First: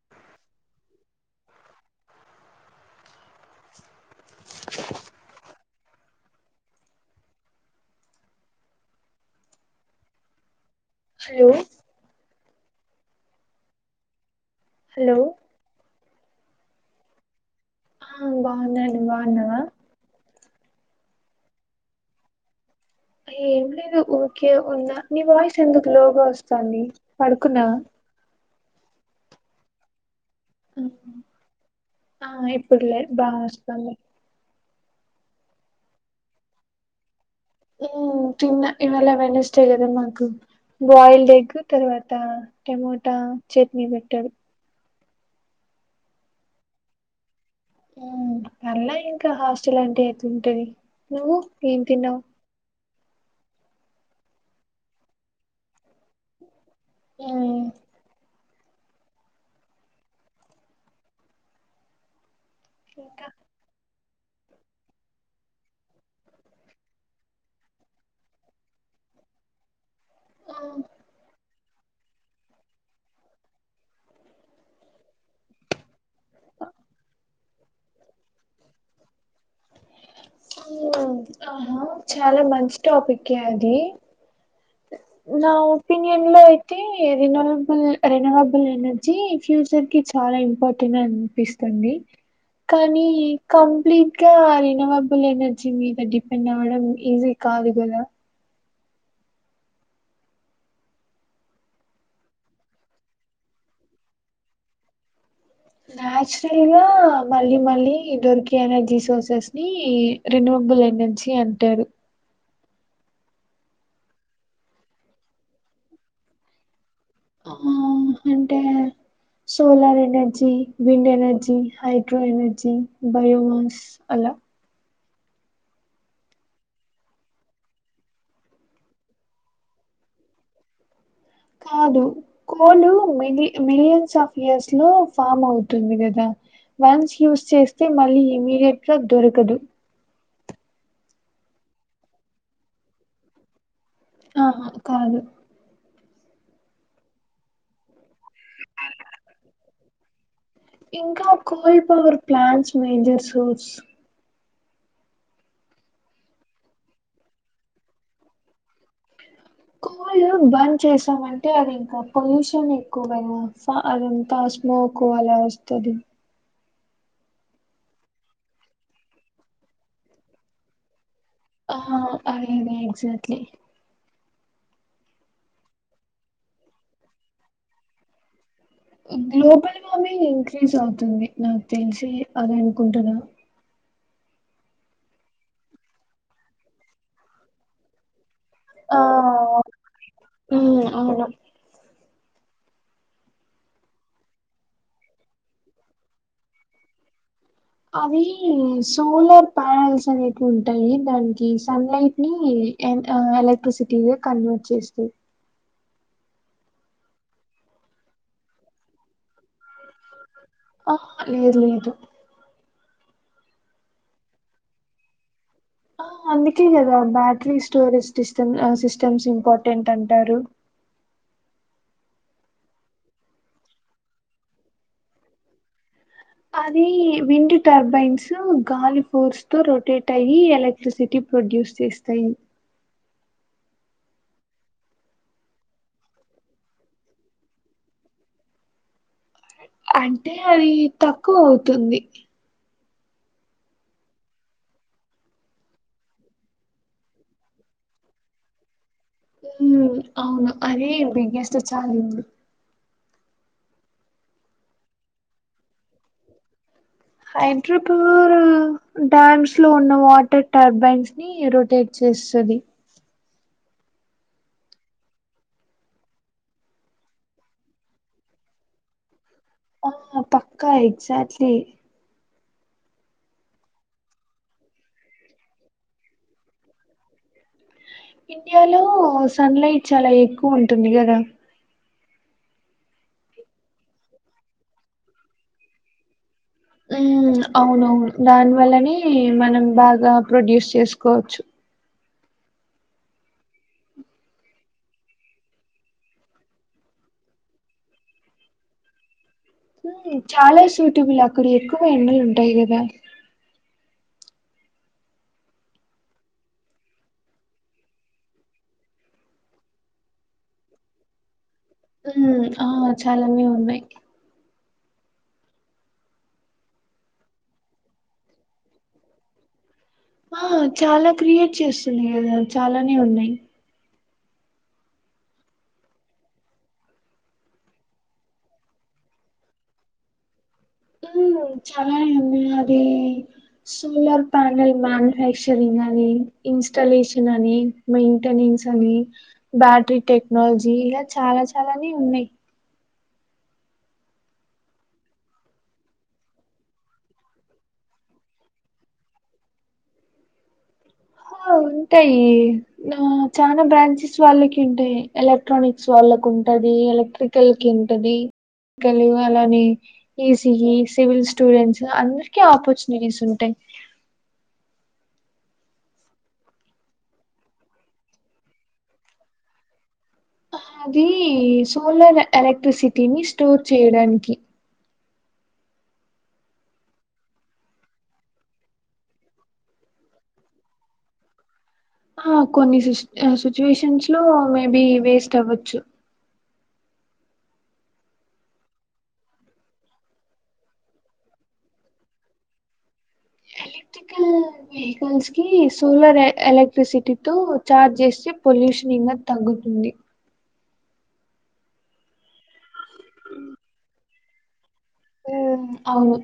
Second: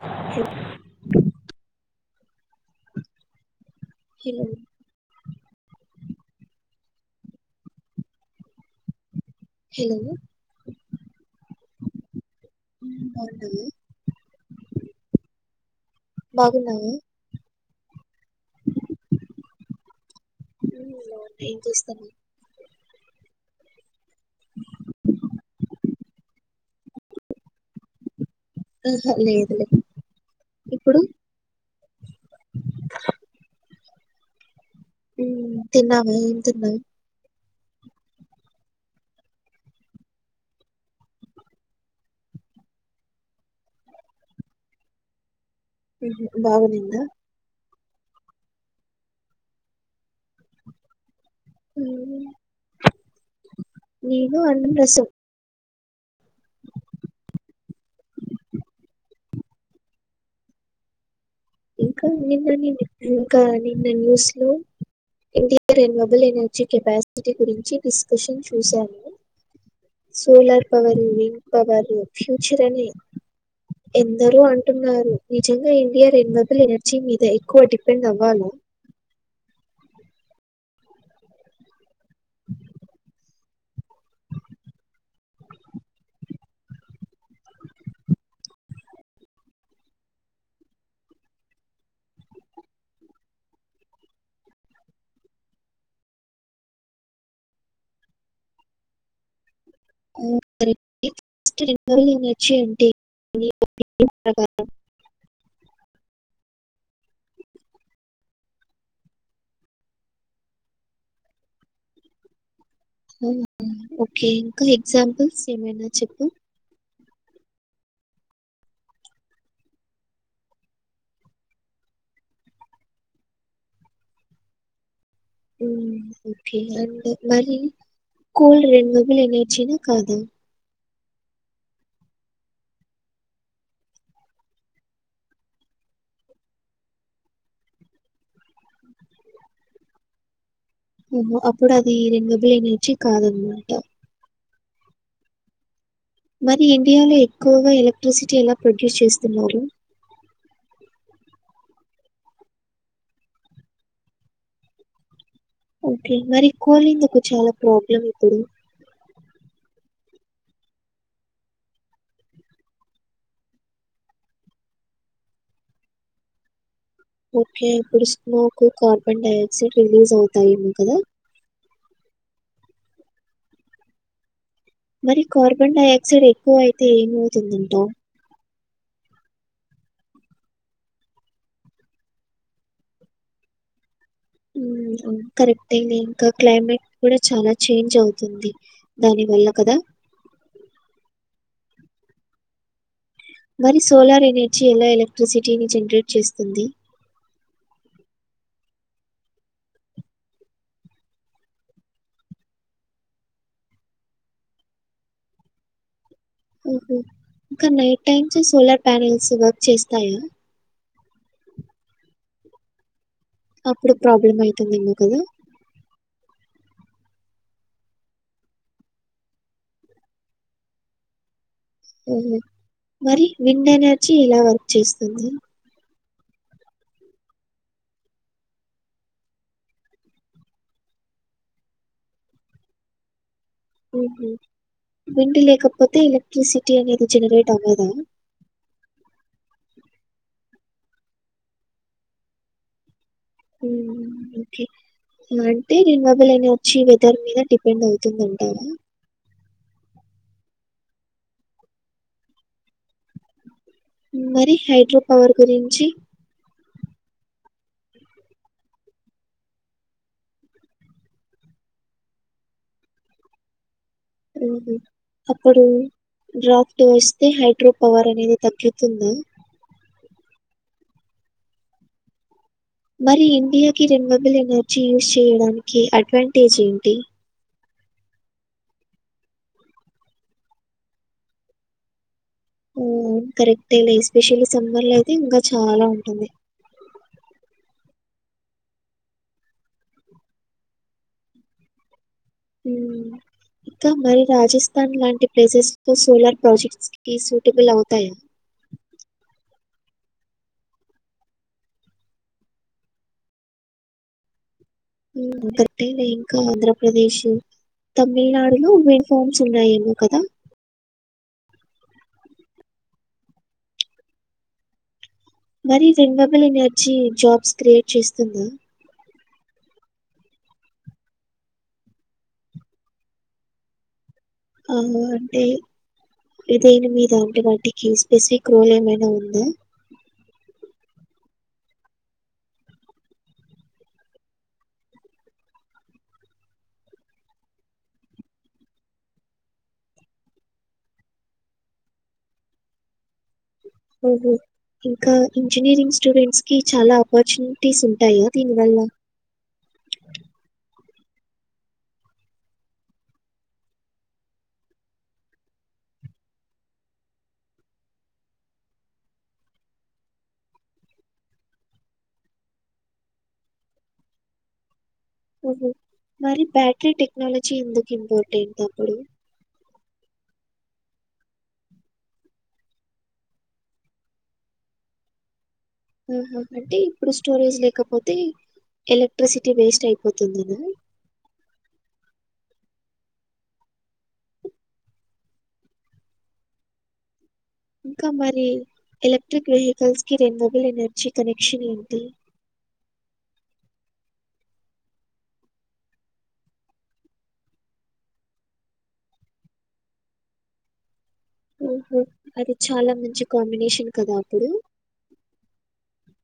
హ కి ల హలో హలో మ్ బావుంటది హలో బాగున్నావా ఆ బావున్నాండి బావున్నవా ఏం లేదు ఏం జేస్తనవ్ ఏం లేదు ఊర్కే ఉన్న నీ వాయిస్ ఎందుకు లోగా వస్తాంది పడుకున్నవా ఆహా లేదులే ఉమ్. ఇప్పుడు ఆ ఇప్పుడులేదు బాగొస్తుంది ఉమ్ తిన్నావా ఏం తిన్నవ్ ఉమ్ తిన్న ఇవ్వాళ వెడ్నెర్స్డే కదా మాకు బాయిల్డ్ ఎగ్ తర్వాత టమోటా చట్నీ పెట్టాడు బాగుండిందా ఉ అల్లా ఇంకా హాస్టల్ అంటే ఎట్లాంటాది నువ్వు ఏం తిన్నావు నేనూ అన్నం రసం ఉ ఇంకా నిన్న నిేను ఇంకా నిన్న న్యూస్ లో ఇంటి రెన్యుబుల్ ఎనర్జీ కెపాసిటీ గురించి డిస్కషన్ చూశాను సోలార్ మ్మ్ పవరు వింగ్డ్ పవరు ఫ్యూచర్ అని ఎందరో అంటున్నారు నిజంగా ఇండియర్ రెండ్ ఎంద ల్ ఎనర్జీ మీద ఎక్కువ డిపెండ్ అవ్వాలో ఉ ఆహా చాలా మంచి టాపికే అది నా ఒపనియన్ లో అయితే రినవబుల్ రెనవాబుల్ ఎనర్ ర్జీ ఫ్యూచర్ కి చాలా ఇంపార్టెంట్ అనిపిస్తుంది కానీ కంప్లీట్ గా రినవబుల్ ఎనర్జీ మీద డిపెండ్ అవ్వడం ఈజీ కాదు గదా [inaudible] అంటే ఏంటి మీ ఒపీనియన్ ప్రకారం నాచురల్గా మళ్ళీ మళ్ళీ దొరికే ఎనర్జీ సోర్సెస్ ని రెన్యువల్ ఎనర్జీ అంటారు ఉ ఓకే ఇంకా ఎగ్జాంపుల్స్ ఏమైనా చెప్పు ఆ అంటే solar energy wind energy hydro energy biomass అలా హుం ఓకే అండ్ మరి కోల్ రెనివబుల్ ఎనర్జీనా కదా కాదు కోలు మిలి మిలియన్స్ ఆఫ్ ఇయర్స్ లో ఫామ్ అవుతుంది కదా వన్స్ యూజ్ చేస్తే మళ్ళీ ఇమీడియట్ గా దొరకదు ఓహో అప్పుడు అది రెండు రెనివబుల్ ఎనర్జీ కాదనమాట ఆ హా కాదు మరి ఇండియాలో ఎక్కువగా ఎలక్ట్రిసిటీ ఎలా ప్రొడ్యూస్ చేస్తున్నారు ఇంకా coal power plants major source okay మరి కోలిందుకు చాలా ప్రాబ్లం ఇప్పుడు కోల్ బంద్ చేసామంటే అది ఇంకా పొల్యూషన్ ఎక్కువగా అదంతా స్మోక్ అలా వ త్తది ఓకే ఇప్పుడు smoke carbon dioxide release అవుతాయేమో కదా ఆ అదే అదే ఎక్జాట్లీ మరి కార్బన్ డైఆక్సైడ్ ఎక్కువ అయితే ఏమవుతుంది అంటావ్ గ్లోబల్ వార్మింగ్ ఇంక్రీజ్ అవుతుంది నాకు తెలిసి అదే అనుకుంటున్నా ఉ కరెక్ట్ అయింది ఇంకా క్లైమేట్ కూడా చాలా చేంజ్ అవుతుంది దాని వల్ల కదా ఆ అవునా మరి సోలార్ ఎనర్జీ ఎలా ఎలక్ట్రిసిటీని జనరేట్ చేస్తుంది అవి సోలార్ ప్యానెల్స్ అనేవి ఉంటాయి దానికి సన్ లైట్ ని అండ్ ఆ ఎలక్ట్రిసిటీగా కన్వర్ట్ చేస్తాయి ఉహు ఇంకా night times solar panels work చేస్తాయా అ లేదు ఇదు అప్పుడు ప్రాబ్లమ్ అవుతుంది ఏమో కదా ఆ అందుకే కదా battery storage system systems important అంటారు. ఓహో మరి విండ్ ఎనర్జీ ఇలా వర్క్ చేస్తుంది. అది విం టర్బైన్స్ గాలి ఫోర్స్ తో రొటేట్ అయ్యి ఎల సిటీ ప్రొడ్యూస్ చేస్తాయి. ఆహ విండి లేకపోతే ఎలక్ట్రిసిటీ అనేది జనరేట్ అవ్వదా? అంటే అది తక్కువ అవుతుంది. ఓకే అంటే రెం బబుల్ని వచ్చి వెదర్ మీద డిపెండ్ అవుతుందంటార? మ్ అవును అదే బిగ్గెస్ట్ చాలెంజ్ మరి హైడ్రో పవర్ గురించి హైద్రపూర్ డ్యామ్స్ లో ఉన్న వాటర్ టర్బైన్స్ ని ని రొటేట్ చేస్తది. ఉ అప్పుడు డ్రాఫట్ వస్తే హైడ్రో పవర్ అనేది తగ్గుతుంది. ఆ పక్కా ఎక్జాక్ట్లీ మరి ఇండియాకి రెన్యువబుల్ ఎనర్జీ యూజ్ చేయడానికి అడ్వాంటేజ్ ఏంటి? ఇండియాలో సన్ లైట్ చాలా ఎక్కువ ఉంటుంది కదా ఉ కరెక్ట్ లె ఎస్పెషల్లీ సమ్మర్ లో అయితే ఇంకా చాలా ఉంటుంది. మ్ అవునవును దాని వల్లనే మనం బాగా ప్రొడ్యూస్ చేసుకోవచ్చు. ఊ ఇంకా మరి రాజస్థాన్ లాంటి ప్లేసెస్ తో సోలార్ ప్రాజెక్ట్స్ కి సూటబుల్ అవుతాయా? మ్ చాలా సూటబుల్ అక్కడ ఎక్కువ ఎండలు ఉంటాయి కదా ఒకటే ఇంకా ఆంధ్రప్రదేశ్ తమిళనాడులో మెన్ ఫామ్స్ ఉన్నాయేమో కదా ఉ ఆ చాలానే ఉన్నాయి. మరి రెన్వబుల్ ఎనర్జీ జాబ్స్ క్రియేట్ చేస్తుంది. ఆ చాలా క్రియేట్ చేస్తున్నాయి కదా చాలానే ఉన్నాయి. అవును అంటే ఇదని మీద అంటే వాటికి స్పెసిఫిక్ రోల్ ఏమైనా ఉందా? మ్ చాలానే ఉంది నాది సోలార్ ప్యానెల్ మ్యానుఫ్యాక్చరింగ్ అని, ఇన్స్టాలేషన్ అని మెయింటెనెన్స్ అని, బ్యాటరీ టెక్నాలజీ ఇలా చాలా చాలాని ఉన్నాయి. ఆహ ఇంకా ఇంజనీరింగ్ స్టూడెంట్స్ కి చాలా ఆపర్చునిటీస్ ఉంటాయా దీని వల్ల? హ ఉంటాయి ఆ చాలా బ్రాంచెస్ వాళ్ళకి ఉంటాయి. ఎలక్ట్రానిక్స్ వాళ్ళకు ఉంటది ఎలక్ట్రిక్ కలికి ఉంటది కలియు అలానే ఈజీఇ సివిల్ స్టూడెంట్స్ అందరికి ఆపర్చునిటీస్ ఉంటాయి. ఓహో మరి బ్యాటరీ టెక్నాలజీ ఎందుకు ఇంపార్టెంట్ అప్పుడు? అది సోలార్ ఎలక్ట్రిసిటీని స్టోర్ చేయడానికి ఆహా అంటే ఇప్పుడు స్టోరేజ్ లేకపోతే ఎలక్ట్రిసిటీ వేస్ట్ అయిపోతుంది కదా ఆ కొన్ని సిచ్యువేషన్స్ లో మేబి వేస్ట్ అవ్వచ్చు. ఇంకా మరి ఎలక్ట్రిక్ వెహికల్స్ కి రెనోబుల్ ఎనర్జీ కనెక్షన్ ఏంటి? వెహికల్స్ కి సోలార్ ఎలక్ట్రిసిటీతోో చార్జ్ చేస్తే పొల్యూషన్ ఇంకా తగ్గుతుంది ఉహు అది చాలా మంచి కాంబినేషన్ కదా అప్పుడు ఉమ్ అవును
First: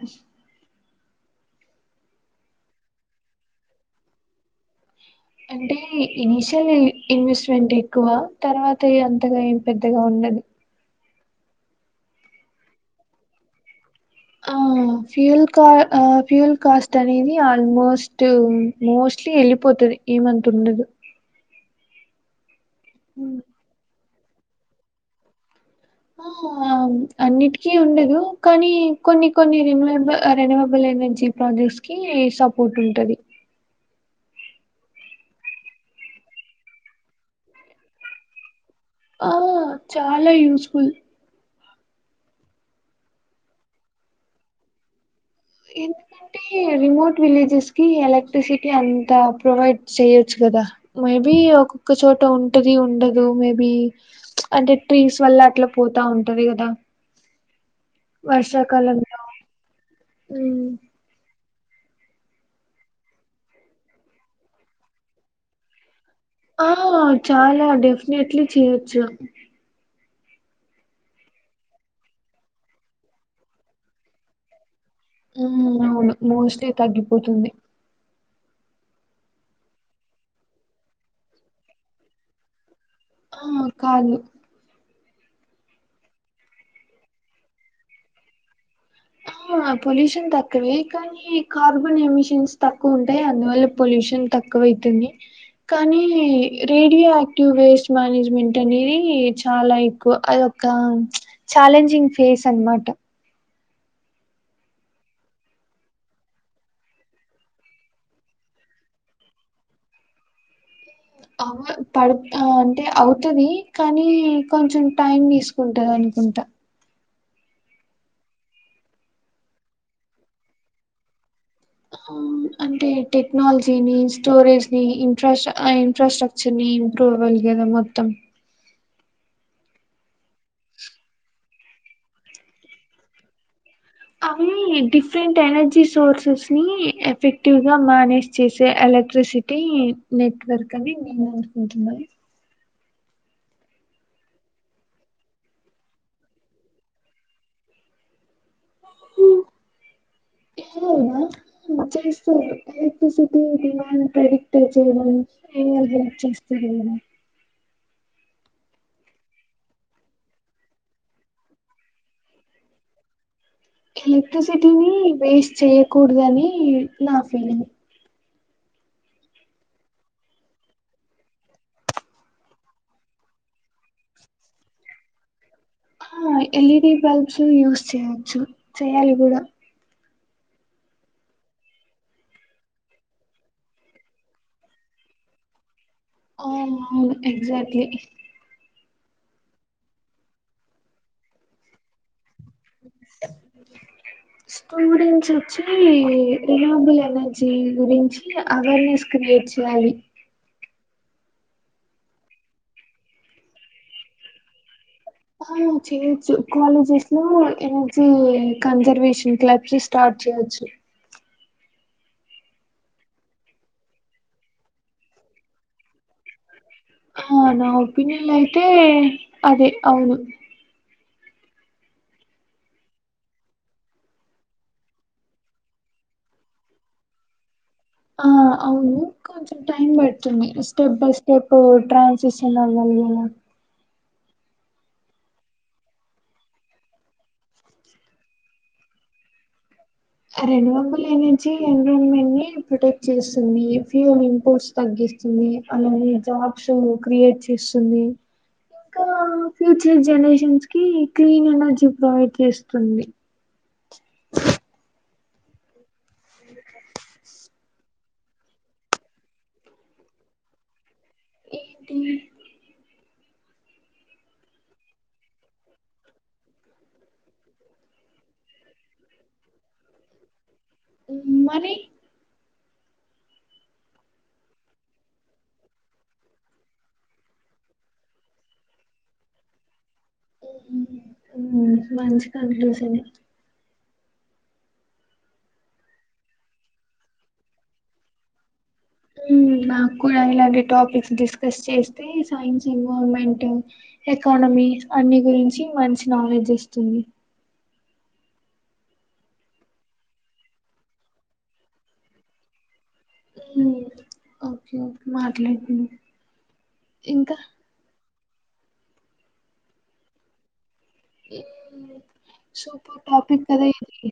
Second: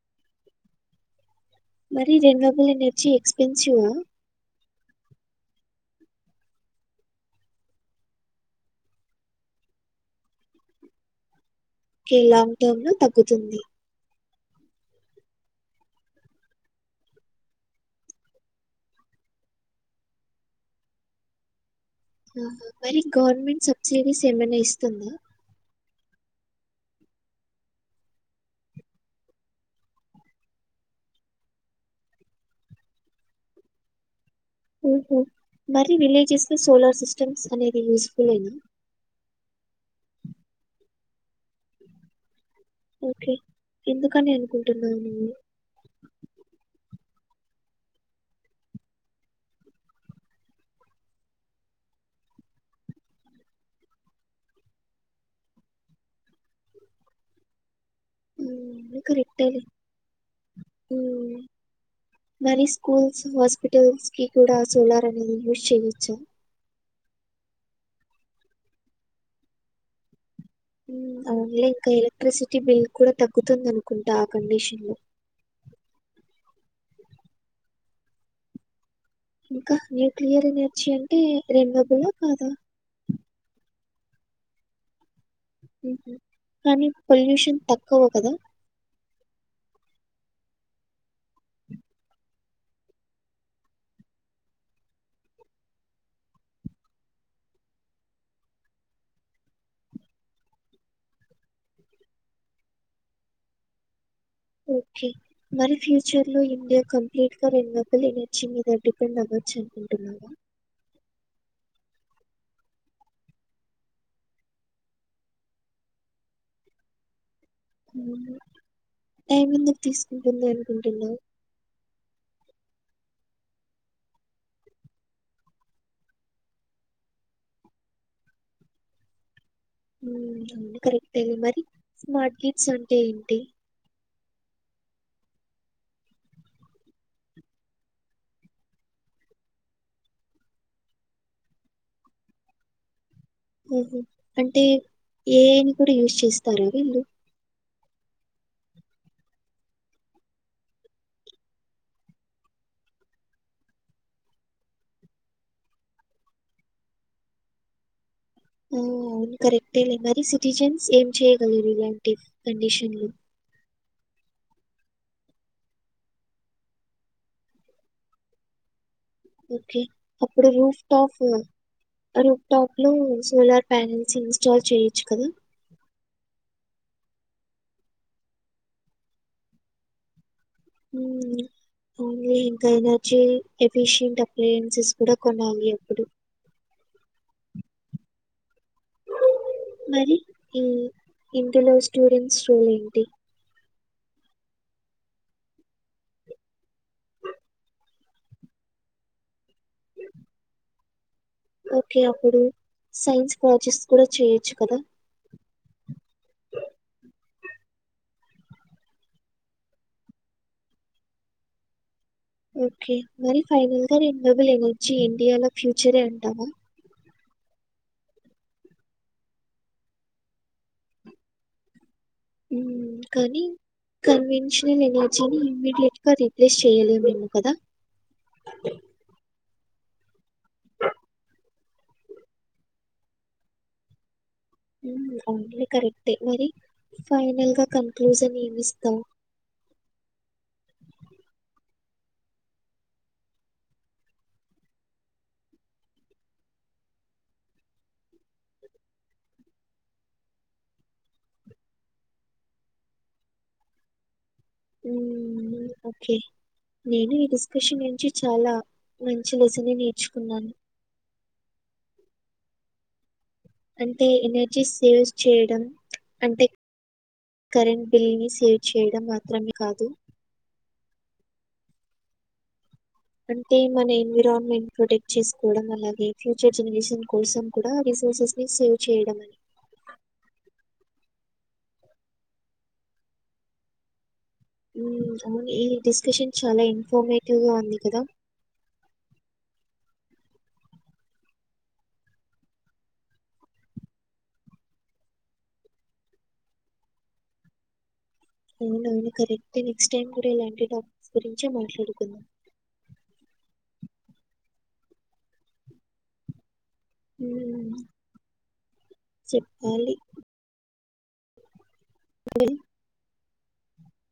మరి రెనోవాబ్లాల్ అనేర్జీ ఎక్స్పెన్సివ్ అంటే ఇనీషియల్ ఇన్వెస్ట్మెంట్ ఎక్కువ తర్వాత ఇగ అంతగా ఏం పెద్దగా ఉండదు లాంగ్ టర్మ్ లో తగ్గుతుంది ఆ ఫ్యూల్ ఫ్యూల్ కాస్ట్ అనేది ఆల్మోస్ట్ మోస్ట్లీ వెళ్ళిపోతుది ఈ మంత్ ఉండదు ఆ మరి హ్మ్. గవర్నమెంట్ సబ్సిడీస్ ఏమైనా ఇస్తుందా ఆ అన్నిటికీ ఉండదు కానీ కొన్ని కొన్ని రెన్వబుల్ రెన్వబుల్ ఎనర్జీ ప్రాజెక్ట్స్ కి సపోర్ట్ ఉంటది ఉహు మరి విలేజెస్ లో సోలార్ సిస్టమ్స్ అనేది యూస్ ఫుల్ అయినా ఆ చాలా యూస్ఫుల్ ఓకే ఎందుకని అనుకుంటున్నాను నేను ఎ అ రిమోట్ విలేజెస్ కి ఎలక్ట్రిసిటీ అంత ప్రొవైడ్ చెయొచ్చు కదా మేబి ఒక్కొక్క చోట ఉంటది ఉండదు మేబి అంటే ట్రీస్ వల్ల అట్లా పోతా ఉంటది కదా ఇంకా రేపటి హ్మ్. మరి స్కూల్స్ హాస్పిటల్స్ కి కూడా సోలార్ అనేది యూజ్ చేయవచ్చు ఆ చాలా డెఫినెట్లీ చేయొచ్చు ఓన్లీ ఇంకా ఎలక్ట్రిసిటీ బిల్ కూడా తగ్గుతుంది అనుకుంటా ఆ కండిషన్ లో అవును మోస్ట్లీ తగ్గిపోతుంది ఇంకా న్యూక్లియర్ ఎనర్జీ అంటే రెన్యుబు ల్ కాదా ఆ కాదు కానీ పొల్యూషన్ తక్కువ కదా ఆ పొల్యూషన్ తక్కువే కాని ఈ కార్బన్ ఎమిషన్స్ తక్కువ ఉంటాయి అందువల్ల పొల్యూషన్ తక్కువ అయితుంది కానీ రేడియో ఆయాక్టివ్ వేస్ట్ మేనేజ్మెంట్ అనేది చాలా ఎక్కువ అ ఒక చాలెంజింగ్ ఫేస్ అనమాట ఓకే మరి ఫ్యూచర్ లో ఇండియా కంప్లీట్ గా రెండు లోపల ఎనర్జీ మీద డిపెండ్ అవ్వచ్చు అంట అవ పడు అంటే అవుతుంది కానీ కొంచెం టైం తీసుకుంటంది అనుకుంటా టైం ఎందుకు తీసుకుంటుంది అనుకుంటున్నా అంటే టెక్నాలజీని స్టోరేజ్ ని ఇంట్రెస్ట్ ఆ ఇన్ఫ్రాస్ట్రక్చర్ చిని ఇంట్లో అవ్వాలి కదా మొత్తం అవు కరెక్ట్ అది మరి స్మార్ట్ గిడ్స్ అంటే ఏంటి అవి డిఫరెంట్ ఎనర్జీ సోర్సెస్ ని ఎఫెక్టివ్ గా మేనేజ్ చేసే ఎలక్ట్రిసిటీ ఒకటి నెట్వర్క్ అని నేను అనుకుంటున్నా ఉహు అంటే ఏఐ నీ కూడా యూజ్ చేస్తార వీళ్ళు ఉమ్ అవునా చేస్త ఎలెక్ట్రిసిటీ దడిమాండ్ ప్రెడిక్ట్ అ చేయడని. [unintelligible] హెల్ప్ చేస్త కదా ఆ అవును కరెక్టేలే మరి సిటిజన్స్ ఏం చేయ్యగలరు ఇలాంటి కండిషన్లు ఎలక్ట్రిసిటీని వేస్ట్ చేయకూడదని నా ఫీలింగ్ ఓకే అప్పుడు రూఫ్ టాఫ్ రూప్టాప్ లో సోలార్ ప్యానెల్స్ ఇన్స్టాల్ చేయ్యొచ్చు కదా ఆ ఎల్ఈడి బల్బ్స్ యూస్ చేయొచ్చు చేయాలి కూడా ఉ ఓన్లీ ఇంకా ఎనర్జీ ఎఫిషియంట్ అప్లయన్సెస్ కూడా కొనాలి అప్పుడు ఆవ్ ఆవును ఎక్సాక్ట్లీ మరి ఈ ఇంటిలో స్టూడెంట్స్ రోలేంటి బ్లాంక్ స్టూడెంట్స్ వచ్చి రినబుల్ ఎనర్జీ గురించి అవేర్నెస్ క్రియేట్ చేయాలి ఓకే అప్పుడు సైన్స్ ప్రాజెక్ట్స్ కూడా చేయొచ్చు కదా ఆ చేయొచ్చు కాలేజెస్లో ఎనర్జీ కన్జర్వేషన్ క్లబ్స్ స్టార్ట్ చేయొచ్చు ఓకే మరి ఫైనల్ గా రినవబుల్ ఎనర్జీ ఇండియాలో ఫ్యూచరే అంటావా ఆ నా ఒపినయన్ అయితే అదే అవును ఉమ్ కానీ కన్వెన్షనల్ ఎనర్జీని ఇమ్మీడియట్ గా రీప్లేస్ చెయ్యలేము మేము కదా ఆ అవును కొంచెం టైం బడుతుంది స్టెప్ బై స్టెప్ ట్రాన్సిషన్ అవ్వలిలా అ గూడ కరెక్టే మరి ఫైనల్ గా కన్క్లూజన్ ఏమిస్తవ్ ఆ రెండువబుల ఎనర్జీ ఎన్విరాన్మెంట్ ని ప్రొటెక్ట్ చేస్తుంది ఫ్యూల్ ఇంపోర్ట్స్ తగ్గిస్తుంది అలానే జాబ్స్ క్రియేట్ చేస్సుంది కా ఫ్యూచర్ జనరేషన్స్ కి క్లీన్ ఎనర్జీ ప్రొవైడ్ చేస్తుంది ఉ ఓకే నేను కుషి నుంచి చాలా మంచి లెసనే నేర్చుకున్నాను ఏటూనే అంటే ఎనర్జీ సేవ్ చేయడం అంటె కరెంట్ బిల్ని సేవ్ చేయడం మాత్రమే కాదు ఉమ్ మరి అంటే మన ఎన్విరాన్మెంట్ ప్రొటెక్ట్ చేసుకోవడం అలాగే ఫ్యూచర్ జనరేషన్ కోసం కుడా రీసోర్సెస్ ని సేవ్ చేయడమని ఉమ్ ఉమ్మ్ మంచి కంక్లూసన్నే ఊమ్ అవుని ఈ డిస్కషన్ చాలా ఇన్ఫార్మేటివ్ గా ఉంది కదా నాకు కూడా ఇలాంటి టాపిక్స్ డిస్కస్ చేస్తే సైన్స్ ఇన్వాల్వ్మెంట్ ఎకానమీ అన్ని గురించి మంచి నాలెడ్జ్ ఇస్తుంది అవునవును కరెక్టే నెక్స్ట్ టైమ్ గూడా ఇలాంటి టాక్స్ గురించే మాట్లాడుకున్నాం హ ఓకే ఓక్ మాట్లాండి ఉఊమ్ చెప్పలి ఏ వెల్ సూపర్ టాపిక్ కద ఇది